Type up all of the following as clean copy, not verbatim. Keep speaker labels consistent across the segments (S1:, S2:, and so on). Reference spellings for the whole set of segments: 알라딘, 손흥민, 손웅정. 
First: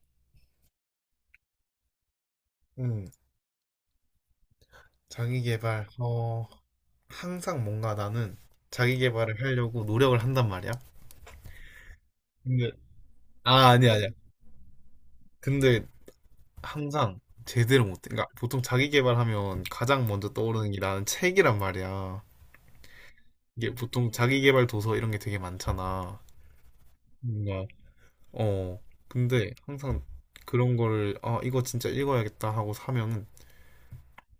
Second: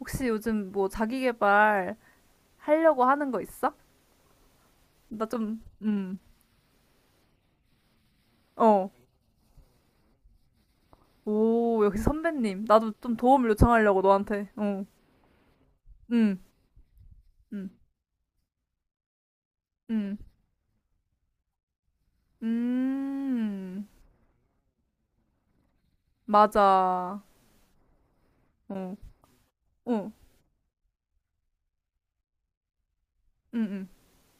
S1: 혹시 요즘 뭐 자기 개발 하려고
S2: 응,
S1: 하는 거 있어? 나 좀,
S2: 자기계발. 어, 항상 뭔가 나는
S1: 어.
S2: 자기계발을 하려고 노력을 한단 말이야.
S1: 오, 역시 선배님.
S2: 근데,
S1: 나도 좀 도움을
S2: 아, 아니야,
S1: 요청하려고
S2: 아니야.
S1: 너한테. 어,
S2: 근데
S1: 음,
S2: 항상
S1: 음,
S2: 제대로 못해. 그러니까 보통 자기계발하면 가장
S1: 음,
S2: 먼저 떠오르는 게 나는 책이란 말이야. 이게
S1: 음.
S2: 보통 자기계발 도서 이런 게 되게 많잖아.
S1: 맞아.
S2: 뭔가, 어.
S1: 어,
S2: 근데 항상
S1: 어,
S2: 그런 거를, 아, 이거 진짜 읽어야겠다 하고 사면은
S1: 음, 음,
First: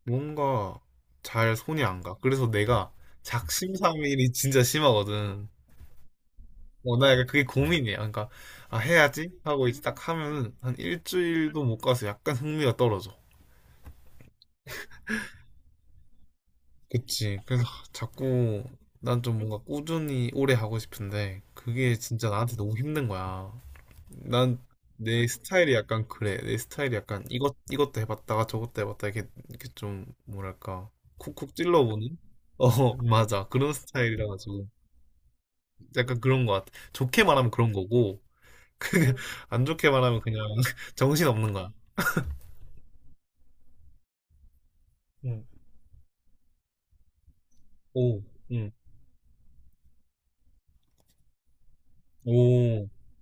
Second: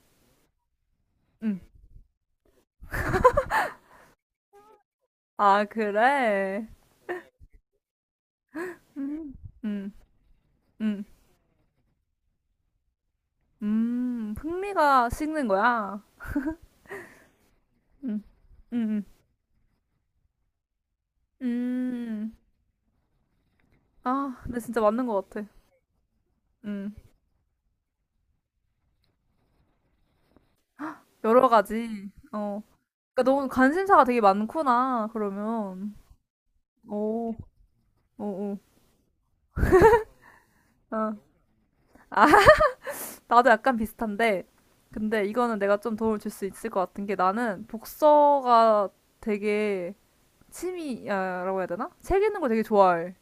S2: 뭔가 잘
S1: 음.
S2: 손이 안 가. 그래서 내가 작심삼일이 진짜 심하거든.
S1: 아, 그래?
S2: 어, 나 약간 그게 고민이야. 그러니까, 아, 해야지? 하고 이제
S1: 음,
S2: 딱 하면은 한
S1: 음,
S2: 일주일도 못 가서 약간 흥미가 떨어져.
S1: 흥미가 식는 거야?
S2: 그치. 그래서 하,
S1: 음, 음,
S2: 자꾸
S1: 음.
S2: 난 좀 뭔가 꾸준히 오래 하고 싶은데, 그게 진짜
S1: 음.
S2: 나한테 너무 힘든 거야.
S1: 아, 근데
S2: 난
S1: 진짜 맞는
S2: 내
S1: 것 같아.
S2: 스타일이 약간 그래. 내 스타일이
S1: 음,
S2: 약간 이것도 해봤다가 저것도 해봤다. 이렇게 좀, 뭐랄까,
S1: 여러
S2: 쿡쿡
S1: 가지.
S2: 찔러보는?
S1: 어.
S2: 어,
S1: 그러니까
S2: 맞아.
S1: 너는
S2: 그런
S1: 관심사가 되게
S2: 스타일이라 가지고.
S1: 많구나, 그러면.
S2: 약간 그런 것 같아. 좋게
S1: 오,
S2: 말하면 그런 거고,
S1: 오, 오.
S2: 그냥 안 좋게 말하면 그냥
S1: 아,
S2: 정신없는 거야.
S1: 아, 나도 약간 비슷한데, 근데
S2: 응.
S1: 이거는 내가 좀 도움을 줄 수 있을 것 같은 게 나는
S2: 오, 응.
S1: 복서가 되게 취미라고 해야 되나? 책 읽는 거 되게
S2: 오,
S1: 좋아해.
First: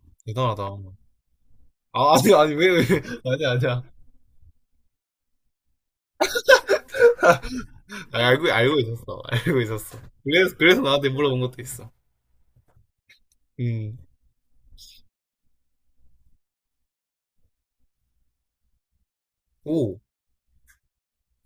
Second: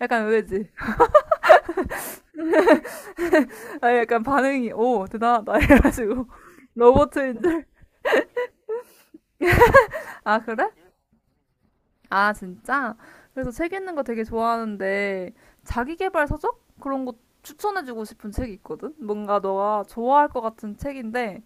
S1: 약간 의외지?
S2: 대단하다. 아, 아니, 아니, 왜, 아니야, 아니야.
S1: 아, 약간 반응이, 오, 대단하다. 이래가지고. 로봇인 줄.
S2: 아니, 알고 있었어. 알고 있었어.
S1: 아,
S2: 그래서,
S1: 그래?
S2: 그래서 나한테 물어본 것도 있어.
S1: 아, 진짜? 그래서 책 읽는
S2: 응.
S1: 거 되게 좋아하는데, 자기계발 서적? 그런 거 추천해주고 싶은 책이 있거든? 뭔가 너가
S2: 오,
S1: 좋아할 것 같은 책인데,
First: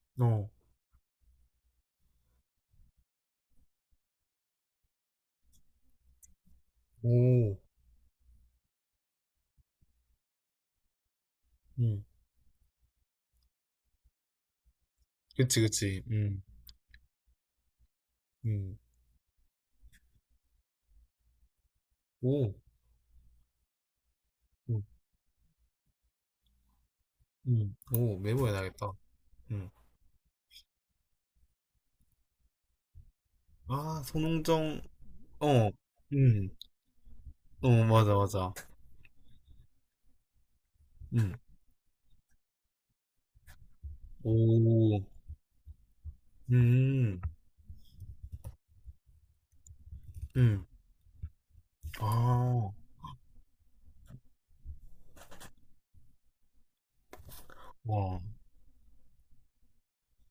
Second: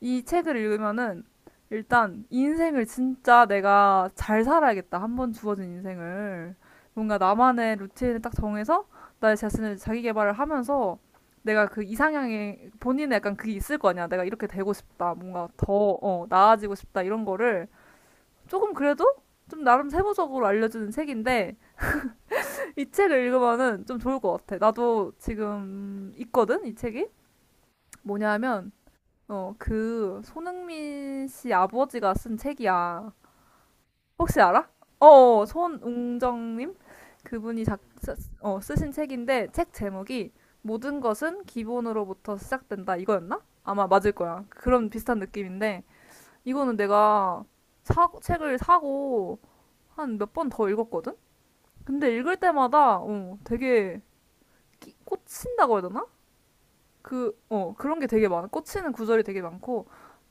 S1: 이
S2: 어,
S1: 책을 읽으면은, 일단, 인생을 진짜 내가 잘 살아야겠다. 한 번 주어진 인생을. 뭔가
S2: 오,
S1: 나만의 루틴을 딱 정해서, 나의 자신을 자기계발을 하면서, 내가 그
S2: 음,
S1: 이상향에, 본인의 약간 그게 있을 거 아니야. 내가 이렇게 되고 싶다. 뭔가
S2: 그치,
S1: 더,
S2: 그치. 응,
S1: 나아지고 싶다. 이런 거를, 조금
S2: 응.
S1: 그래도 좀 나름 세부적으로 알려주는 책인데
S2: 오,
S1: 이 책을 읽으면은 좀 좋을 것 같아.
S2: 응,
S1: 나도 지금 있거든 이 책이.
S2: 응. 오,
S1: 뭐냐면
S2: 메모해놔야겠다.
S1: 어
S2: 응.
S1: 그 손흥민 씨 아버지가 쓴 책이야.
S2: 아,
S1: 혹시 알아?
S2: 손흥정,
S1: 어 어,
S2: 어, 응.
S1: 손웅정님. 그분이
S2: 어, 맞아, 맞아.
S1: 쓰신 책인데 책 제목이 모든
S2: 응.
S1: 것은 기본으로부터 시작된다 이거였나? 아마 맞을 거야. 그런
S2: 오,
S1: 비슷한 느낌인데 이거는
S2: 음,
S1: 내가 책을 사고 한 몇 번
S2: 음.
S1: 더 읽었거든? 근데 읽을
S2: 아,
S1: 때마다 되게 꽂힌다고 해야 되나? 그런 게
S2: 와.
S1: 되게 많아. 꽂히는 구절이 되게 많고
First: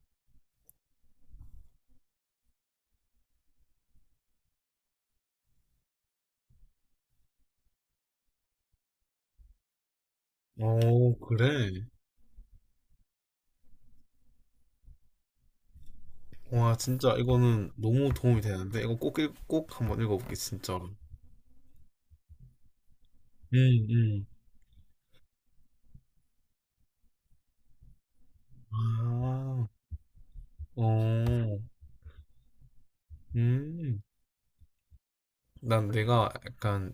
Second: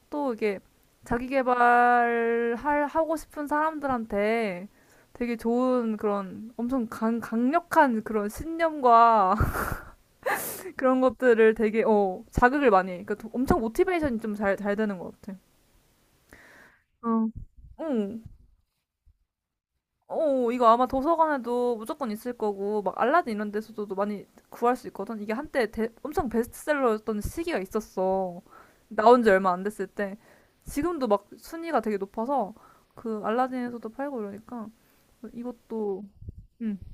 S1: 또 이게 자기 개발할 하고 싶은 사람들한테 되게 좋은 그런 엄청 강력한 그런 신념과 그런
S2: 오,
S1: 것들을
S2: 그래.
S1: 되게 자극을 많이 해. 그러니까 엄청 모티베이션이 좀 잘 되는 것 같아.
S2: 와, 진짜
S1: 어,
S2: 이거는 너무
S1: 응,
S2: 도움이 되는데 이거 꼭, 꼭 한번 읽어볼게
S1: 어, 이거 아마
S2: 진짜로.
S1: 도서관에도 무조건 있을 거고, 막 알라딘 이런
S2: 음,
S1: 데서도 많이
S2: 음.
S1: 구할 수 있거든. 이게 한때 엄청 베스트셀러였던 시기가 있었어. 나온 지 얼마 안
S2: 아,
S1: 됐을 때. 지금도 막
S2: 어,
S1: 순위가 되게 높아서, 그 알라딘에서도
S2: 음.
S1: 팔고 이러니까,
S2: 난
S1: 이것도,
S2: 내가
S1: 응,
S2: 약간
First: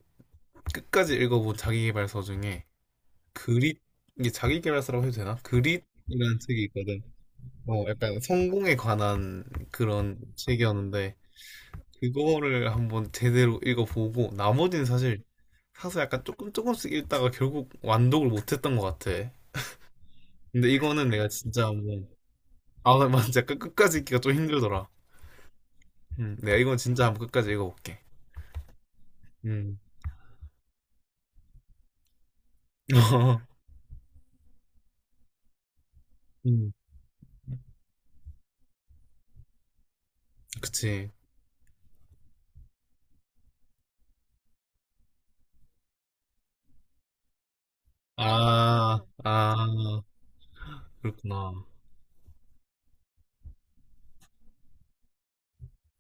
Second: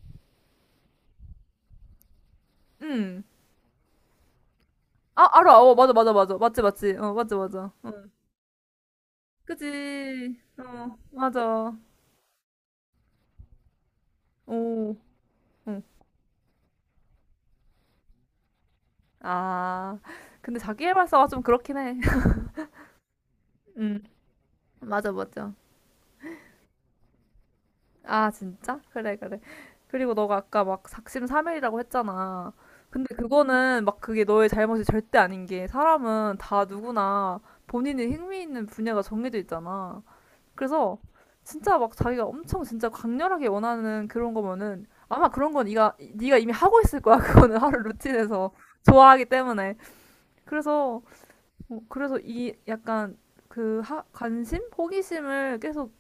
S2: 끝까지 읽어본 자기계발서 중에
S1: 응.
S2: 그릿, 이게 자기계발서라고 해도
S1: 아,
S2: 되나?
S1: 알아. 어, 맞아, 맞아, 맞아.
S2: 그릿이라는
S1: 맞지,
S2: 책이
S1: 맞지.
S2: 있거든.
S1: 어, 맞아, 맞아.
S2: 어, 약간 성공에 관한 그런
S1: 그지. 어,
S2: 책이었는데,
S1: 맞아.
S2: 그거를 한번 제대로 읽어보고 나머지는
S1: 오,
S2: 사실
S1: 응.
S2: 사서 약간 조금씩 읽다가 결국 완독을 못했던 것 같아.
S1: 아, 근데
S2: 근데
S1: 자기
S2: 이거는
S1: 개발사가
S2: 내가
S1: 좀
S2: 진짜
S1: 그렇긴 해.
S2: 한번, 아, 맞아. 끝까지
S1: 응,
S2: 읽기가 좀 힘들더라.
S1: 맞아, 맞아.
S2: 내가 이건 진짜 한번 끝까지 읽어볼게.
S1: 아, 진짜? 그래, 그래.
S2: 음.
S1: 그리고 너가 아까 막 작심 삼일이라고 했잖아. 근데 그거는 막 그게 너의 잘못이 절대 아닌 게 사람은 다
S2: 음,
S1: 누구나 본인이 흥미 있는 분야가 정해져 있잖아. 그래서
S2: 그치.
S1: 진짜 막 자기가 엄청 진짜 강렬하게 원하는 그런 거면은 아마 그런 건 네가 이미 하고 있을 거야. 그거는 하루 루틴에서
S2: 아,
S1: 좋아하기
S2: 아,
S1: 때문에. 그래서
S2: 그렇구나.
S1: 어, 그래서 이 약간 관심? 호기심을 계속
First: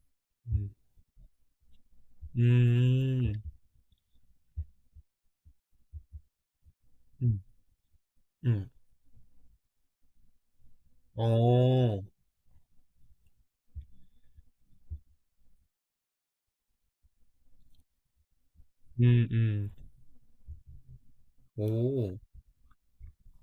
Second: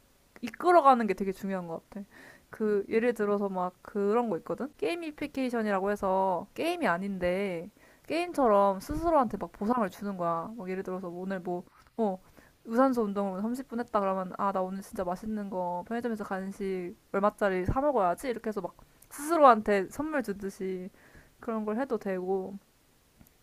S2: 음,
S1: 이끌어가는 게 되게 중요한 것 같아. 그 예를
S2: 음,
S1: 들어서 막 그런 거 있거든? 게이미피케이션이라고 해서 게임이
S2: 음,
S1: 아닌데
S2: 음.
S1: 게임처럼 스스로한테 막 보상을 주는 거야. 막 예를 들어서 뭐 오늘 뭐,
S2: 오,
S1: 어, 유산소 운동을 30분 했다 그러면 아, 나 오늘 진짜 맛있는 거 편의점에서 간식 얼마짜리 사 먹어야지. 이렇게 해서 막
S2: 음, 음,
S1: 스스로한테 선물 주듯이 그런 걸 해도
S2: 오.
S1: 되고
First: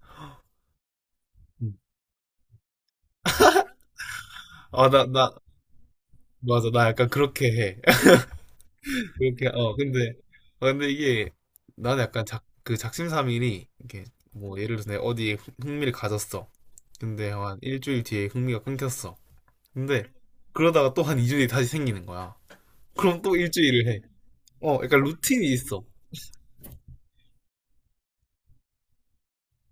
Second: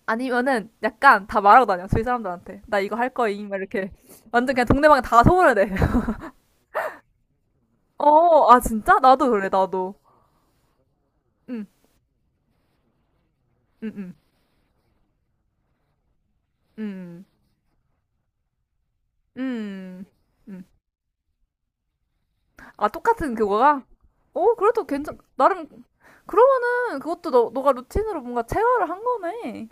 S1: 아니면은 약간 다 말하고
S2: 음.
S1: 다녀 주위 사람들한테 나 이거 할 거임 막 이렇게 완전 그냥
S2: 아,
S1: 동네방에 다 소문을 내.
S2: 맞아. 나 약간 그렇게 해.
S1: 어, 아 진짜? 나도
S2: 그렇게,
S1: 그래
S2: 어,
S1: 나도.
S2: 근데, 어, 근데 이게,
S1: 응,
S2: 나는 약간 작, 그 작심삼일이,
S1: 응,
S2: 이게,
S1: 응,
S2: 뭐, 예를 들어서 내가 어디에 흥미를 가졌어.
S1: 응,
S2: 근데 한 일주일 뒤에 흥미가 끊겼어.
S1: 응,
S2: 근데
S1: 응.
S2: 그러다가 또 한 2주 뒤에 다시 생기는 거야.
S1: 아
S2: 그럼
S1: 똑같은
S2: 또
S1: 그거가?
S2: 일주일을 해.
S1: 어
S2: 어,
S1: 그래도
S2: 약간
S1: 괜찮.
S2: 루틴이
S1: 나름
S2: 있어.
S1: 그러면은 그것도 너 너가 루틴으로 뭔가 체화를 한 거네.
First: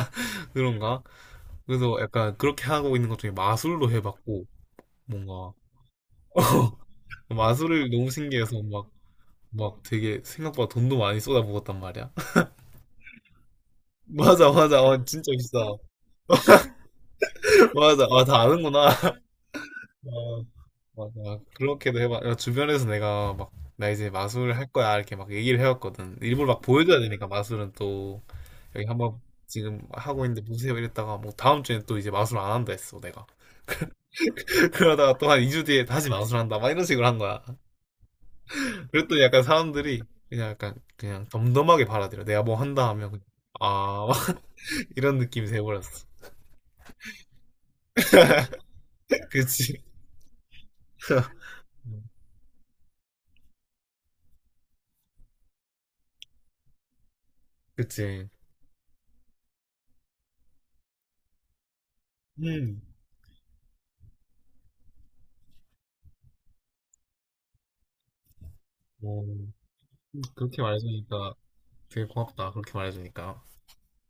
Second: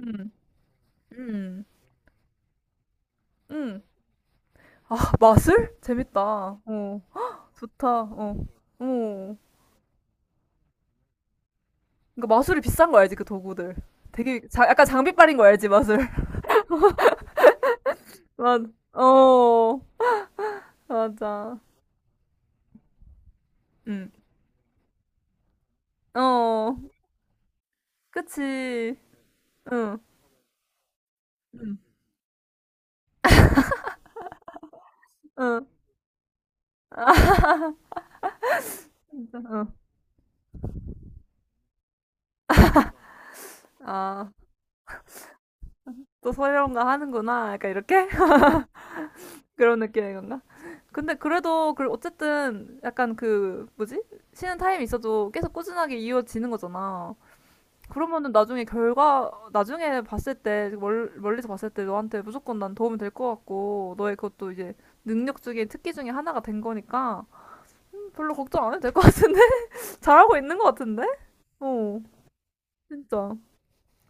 S1: 응,
S2: 그런가?
S1: 응,
S2: 그래서 약간 그렇게 하고 있는 것 중에
S1: 응.
S2: 마술로 해봤고,
S1: 아
S2: 뭔가,
S1: 마술? 재밌다. 어
S2: 마술을
S1: 좋다.
S2: 너무
S1: 어,
S2: 신기해서 막,
S1: 어.
S2: 막 되게 생각보다 돈도 많이 쏟아부었단 말이야.
S1: 그러니까 마술이 비싼 거 알지 그 도구들. 되게
S2: 맞아, 맞아.
S1: 약간
S2: 어, 진짜
S1: 장비빨인 거
S2: 비싸.
S1: 알지 마술?
S2: 맞아. 아, 다
S1: 맞,
S2: 아는구나.
S1: 어,
S2: 어, 맞아.
S1: 맞아.
S2: 그렇게도 해봐. 야, 주변에서 내가 막, 나
S1: 응,
S2: 이제 마술 할 거야. 이렇게 막 얘기를 해왔거든. 일부러 막
S1: 어,
S2: 보여줘야 되니까, 마술은 또. 여기
S1: 그치.
S2: 한번 지금
S1: 응,
S2: 하고 있는데 보세요 이랬다가, 뭐 다음
S1: 응.
S2: 주엔 또 이제 마술 안 한다 했어 내가. 그러다가 또 한 2주
S1: 응,
S2: 뒤에 다시 마술 한다 막 이런 식으로 한 거야. 그랬더니
S1: 진짜,
S2: 약간
S1: 응.
S2: 사람들이 그냥 약간 그냥 덤덤하게 받아들여. 내가 뭐 한다 하면 그냥 아,
S1: 아,
S2: 이런 느낌이 돼버렸어.
S1: 또 소리론가 하는구나. 약간 이렇게? 그런
S2: 그치.
S1: 느낌인 건가? 근데 그래도, 그, 어쨌든, 약간 그, 뭐지? 쉬는 타임이 있어도 계속 꾸준하게 이어지는 거잖아.
S2: 그치.
S1: 그러면은 나중에 결과, 나중에 봤을 때, 멀리서 봤을 때 너한테 무조건 난
S2: 음,
S1: 도움이 될 것 같고, 너의 그것도 이제 능력 중에 특기 중에 하나가 된 거니까, 별로 걱정 안 해도 될 것
S2: 뭐,
S1: 같은데? 잘하고 있는
S2: 그렇게
S1: 것 같은데?
S2: 말해주니까
S1: 어,
S2: 되게 고맙다, 그렇게
S1: 진짜.
S2: 말해주니까.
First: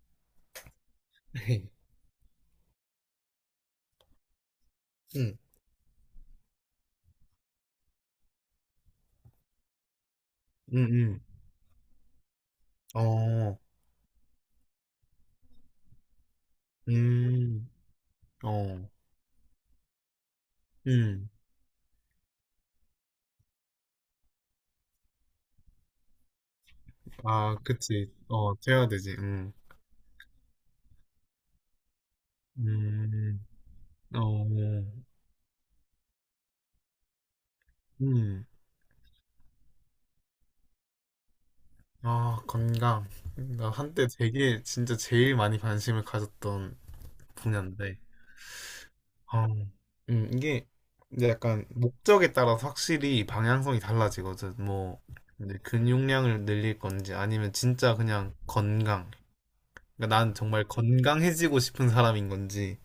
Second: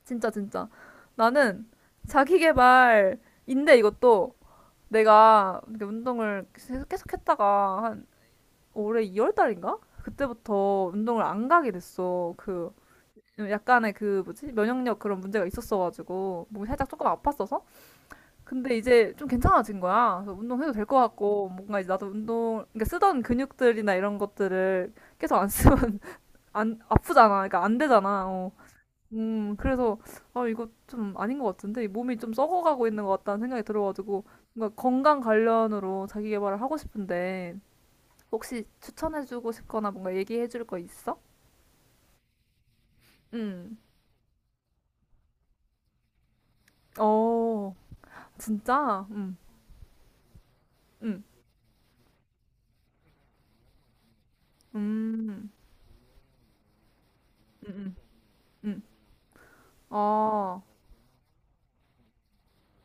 S1: 진짜, 진짜. 나는 자기 개발인데 이것도
S2: 응,
S1: 내가 이렇게 운동을 계속 했다가 한 올해 2월 달인가?
S2: 응,
S1: 그때부터
S2: 응.
S1: 운동을 안 가게 됐어. 그,
S2: 어,
S1: 약간의 그 뭐지? 면역력 그런 문제가 있었어가지고 몸이 살짝 조금 아팠어서
S2: 음,
S1: 근데
S2: 어,
S1: 이제 좀 괜찮아진 거야. 그래서 운동해도 될 것
S2: 음.
S1: 같고 뭔가 이제 나도 운동 그러니까 쓰던 근육들이나 이런 것들을 계속 안 쓰면 안 아프잖아.
S2: 아,
S1: 그러니까 안
S2: 그치.
S1: 되잖아. 어.
S2: 어, 돼야 되지. 음.
S1: 그래서, 아, 이거 좀 아닌 것 같은데, 이 몸이 좀 썩어가고 있는 것
S2: 음,
S1: 같다는 생각이 들어가지고,
S2: 어,
S1: 뭔가 건강 관련으로 자기 개발을 하고 싶은데,
S2: 음,
S1: 혹시 추천해주고 싶거나 뭔가 얘기해줄 거 있어?
S2: 아, 건강. 나
S1: 음,
S2: 한때 되게 진짜 제일 많이 관심을 가졌던
S1: 어,
S2: 분야인데,
S1: 진짜?
S2: 아, 이게
S1: 음,
S2: 이제 약간 목적에 따라서 확실히 방향성이 달라지거든. 뭐,
S1: 음,
S2: 이제 근육량을 늘릴 건지 아니면
S1: 음, 음,
S2: 진짜 그냥
S1: 음.
S2: 건강. 그러니까 난
S1: 아,
S2: 정말 건강해지고 싶은 사람인 건지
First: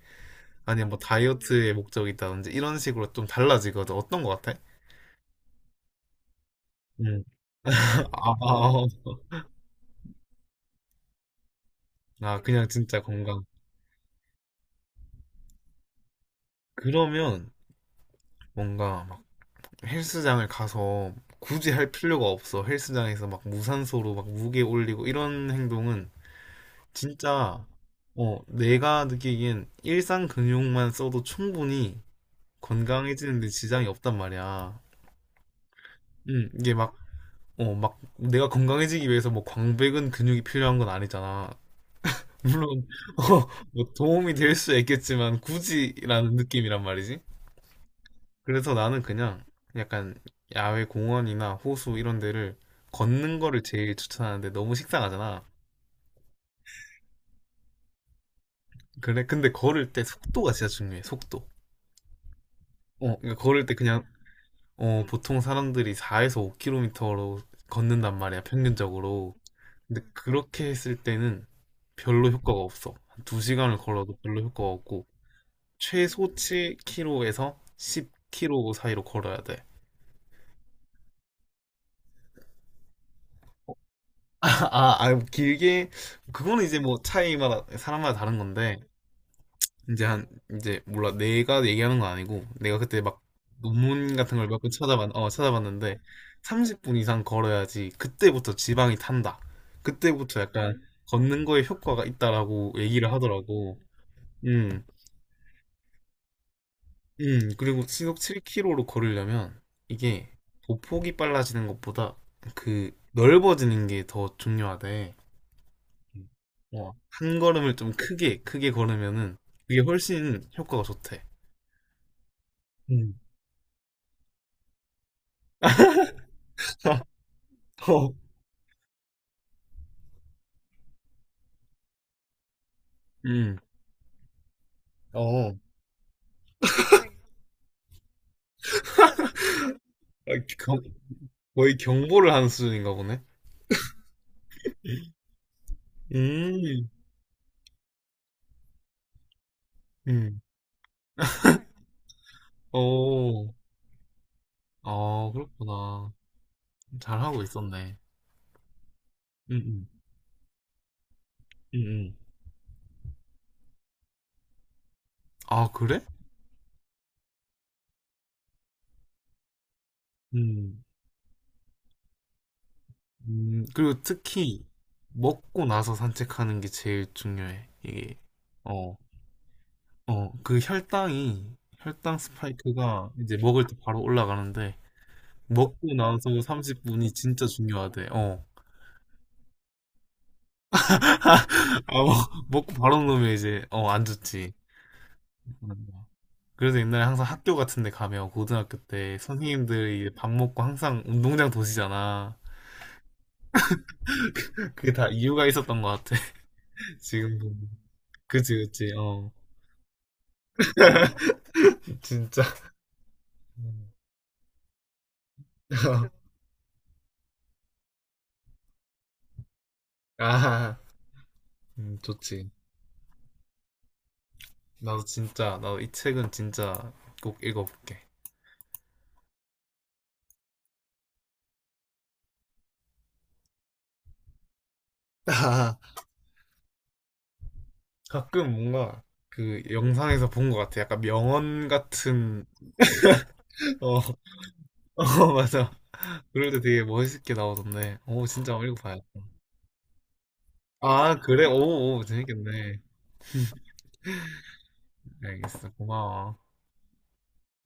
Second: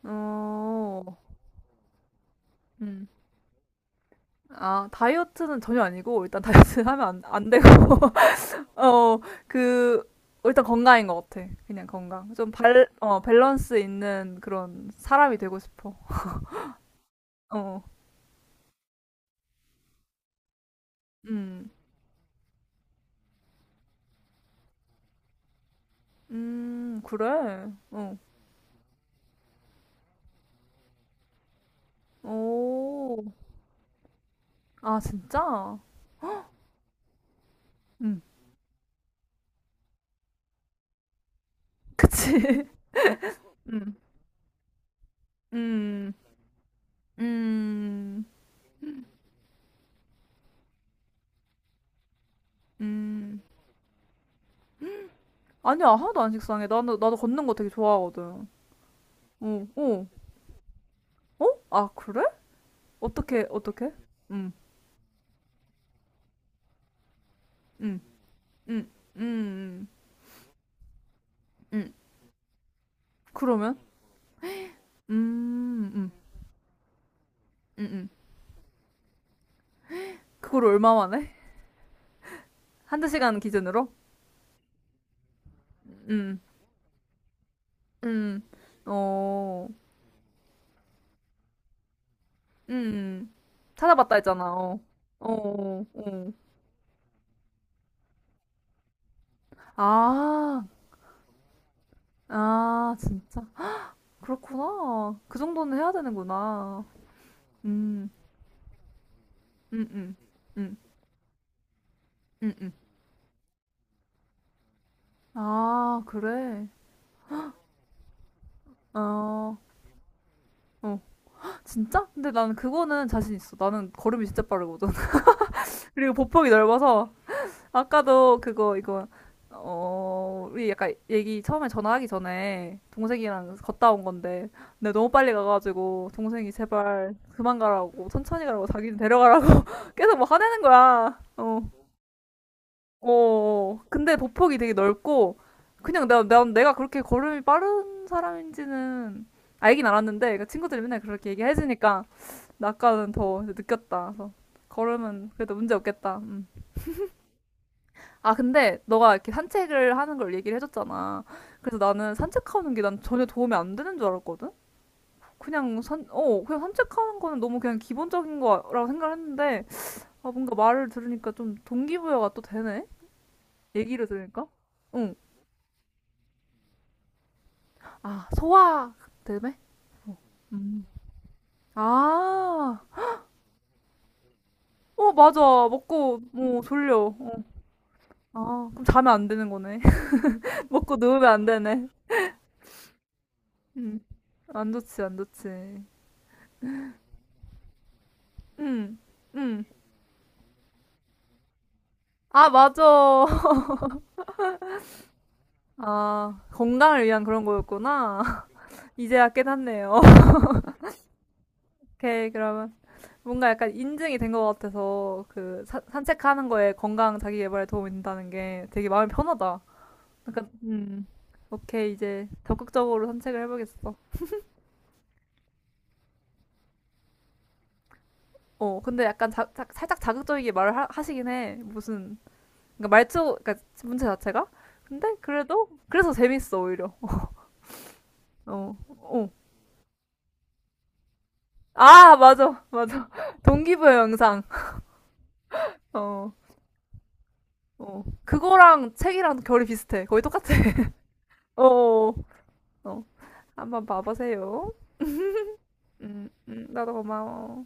S2: 아니면 뭐
S1: 어,
S2: 다이어트의 목적이 있다든지 이런
S1: 음.
S2: 식으로 좀 달라지거든. 어떤 거 같아?
S1: 아, 다이어트는 전혀 아니고, 일단 다이어트 하면 안,
S2: 음.
S1: 안 되고,
S2: 아, 아,
S1: 어,
S2: 아,
S1: 어, 그, 어, 일단 건강인 것 같아. 그냥 건강.
S2: 아,
S1: 좀
S2: 그냥 진짜 건강.
S1: 밸런스 있는 그런 사람이 되고 싶어.
S2: 그러면
S1: 어, 어.
S2: 뭔가 막 헬스장을 가서
S1: 음,
S2: 굳이 할 필요가 없어. 헬스장에서 막 무산소로 막 무게 올리고 이런 행동은 진짜,
S1: 그래. 어,
S2: 어, 내가 느끼기엔 일상 근육만 써도 충분히
S1: 오,
S2: 건강해지는데 지장이 없단 말이야.
S1: 아, 진짜?
S2: 이게 막, 어, 막
S1: 음,
S2: 내가 건강해지기 위해서 뭐 광배근 근육이 필요한 건 아니잖아.
S1: 그치.
S2: 물론, 어, 뭐
S1: 음,
S2: 도움이 될 수 있겠지만
S1: 음,
S2: 굳이라는 느낌이란 말이지.
S1: 음,
S2: 그래서 나는 그냥 약간 야외 공원이나 호수 이런 데를 걷는
S1: 음.
S2: 거를 제일 추천하는데 너무 식상하잖아.
S1: 아니야, 하나도 안 식상해. 나도, 나도 걷는 거 되게 좋아하거든.
S2: 그래, 근데
S1: 어,
S2: 걸을 때
S1: 어,
S2: 속도가 진짜 중요해, 속도.
S1: 어? 아, 그래?
S2: 어, 그러니까
S1: 어떻게,
S2: 걸을 때
S1: 어떻게?
S2: 그냥,
S1: 음,
S2: 어, 보통 사람들이 4에서 5km로
S1: 음,
S2: 걷는단 말이야,
S1: 음,
S2: 평균적으로.
S1: 음,
S2: 근데 그렇게 했을 때는
S1: 음, 음.
S2: 별로 효과가 없어. 한 2시간을
S1: 그러면?
S2: 걸어도 별로 효과가 없고,
S1: 음, 음.
S2: 최소 7km에서
S1: 응응
S2: 10km 사이로 걸어야 돼.
S1: 그걸 얼마 만에? 한두 시간 기준으로?
S2: 길게
S1: 응
S2: 그거는 이제 뭐 차이마다 사람마다 다른
S1: 응
S2: 건데,
S1: 어,
S2: 이제 한, 이제 몰라, 내가 얘기하는 건 아니고 내가 그때 막
S1: 응응 찾아봤다
S2: 논문 같은
S1: 했잖아.
S2: 걸 몇 번
S1: 어, 어,
S2: 찾아봤는데,
S1: 어.
S2: 30분 이상 걸어야지 그때부터 지방이 탄다. 그때부터
S1: 아,
S2: 약간 걷는 거에 효과가 있다라고
S1: 아,
S2: 얘기를
S1: 진짜.
S2: 하더라고. 음,
S1: 그렇구나. 그 정도는 해야 되는구나.
S2: 음, 그리고
S1: 음,
S2: 시속 7km로 걸으려면
S1: 음, 음,
S2: 이게
S1: 음,
S2: 보폭이 빨라지는 것보다
S1: 음, 음.
S2: 그 넓어지는 게 더 중요하대.
S1: 아, 그래.
S2: 어, 한 걸음을 좀 크게 걸으면은
S1: 어,
S2: 그게 훨씬 효과가
S1: 어.
S2: 좋대.
S1: 진짜? 근데 나는 그거는
S2: 음.
S1: 자신 있어. 나는 걸음이 진짜 빠르거든. 그리고 보폭이 넓어서
S2: 어,
S1: 아까도 그거 이거 어 우리 약간 얘기 처음에 전화하기 전에 동생이랑
S2: 음.
S1: 걷다 온 건데 내가 너무 빨리
S2: 어,
S1: 가가지고 동생이 제발 그만 가라고 천천히 가라고 자기는 데려가라고 계속 뭐
S2: 아,
S1: 화내는
S2: 겨-
S1: 거야 어,
S2: 거의 경보를 하는 수준인가
S1: 어
S2: 보네.
S1: 어. 근데 보폭이 되게 넓고 그냥 내가
S2: 음,
S1: 그렇게 걸음이 빠른 사람인지는 알긴 알았는데
S2: 음,
S1: 그러니까 친구들이 맨날 그렇게 얘기해주니까 나 아까는 더
S2: 어.
S1: 느꼈다 그래서 걸음은
S2: 아,
S1: 그래도 문제
S2: 그렇구나.
S1: 없겠다
S2: 잘하고 있었네.
S1: 아, 근데 너가 이렇게
S2: 음, 음,
S1: 산책을 하는 걸 얘기를 해줬잖아. 그래서
S2: 음,
S1: 나는
S2: 음,
S1: 산책하는 게 난 전혀 도움이 안 되는 줄 알았거든?
S2: 아, 그래?
S1: 그냥 산책하는 거는 너무 그냥 기본적인 거라고 생각을 했는데, 아, 뭔가
S2: 음.
S1: 말을 들으니까 좀 동기부여가 또 되네?
S2: 그리고
S1: 얘기를 들으니까?
S2: 특히
S1: 응.
S2: 먹고 나서 산책하는 게 제일 중요해. 이게,
S1: 아, 소화
S2: 어,
S1: 때문에?
S2: 어, 그
S1: 음.
S2: 혈당
S1: 아,
S2: 스파이크가 이제 먹을 때 바로 올라가는데,
S1: 어, 맞아.
S2: 먹고
S1: 먹고,
S2: 나서
S1: 뭐,
S2: 30분이
S1: 졸려. 어.
S2: 진짜 중요하대. 어.
S1: 아, 그럼 자면 안 되는 거네. 먹고 누우면 안 되네.
S2: 아, 뭐, 먹고 바로 놓으면 이제, 어,
S1: 음.
S2: 안 좋지.
S1: 안 좋지, 안 좋지.
S2: 그래서 옛날에 항상 학교 같은 데 가면 고등학교
S1: 응,
S2: 때
S1: 응.
S2: 선생님들이 이제 밥 먹고 항상 운동장 도시잖아.
S1: 아, 맞아.
S2: 그게 다 이유가 있었던 것 같아.
S1: 아, 건강을 위한
S2: 지금
S1: 그런
S2: 보면.
S1: 거였구나.
S2: 그치, 그치,
S1: 이제야
S2: 어.
S1: 깨닫네요. 오케이,
S2: 진짜.
S1: 그러면 뭔가 약간
S2: 음.
S1: 인증이 된 것 같아서 그 산책하는 거에 건강 자기 개발에 도움이 된다는 게 되게 마음이 편하다. 약간,
S2: 아,
S1: 오케이, 이제
S2: 좋지.
S1: 적극적으로 산책을 해보겠어.
S2: 나도 진짜, 나도 이 책은 진짜 꼭 읽어볼게.
S1: 어, 근데 약간 살짝 자극적이게 말을 시긴 해. 무슨, 그러니까 말투, 그러니까 문제 자체가? 근데 그래도,
S2: 아,
S1: 그래서 재밌어, 오히려.
S2: 가끔
S1: 어,
S2: 뭔가
S1: 어.
S2: 그 영상에서 본 것 같아. 약간 명언
S1: 아,
S2: 같은,
S1: 맞아, 맞아. 동기부여
S2: 어.
S1: 영상.
S2: 어, 맞아.
S1: 어.
S2: 그럴 때 되게 멋있게 나오던데.
S1: 어.
S2: 오, 진짜 한번
S1: 그거랑
S2: 읽어봐요.
S1: 책이랑 결이 비슷해. 거의 똑같아.
S2: 아, 그래? 오, 오,
S1: 어.
S2: 재밌겠네.
S1: 어. 한번 봐보세요.
S2: 알겠어. 고마워.
S1: 나도 고마워.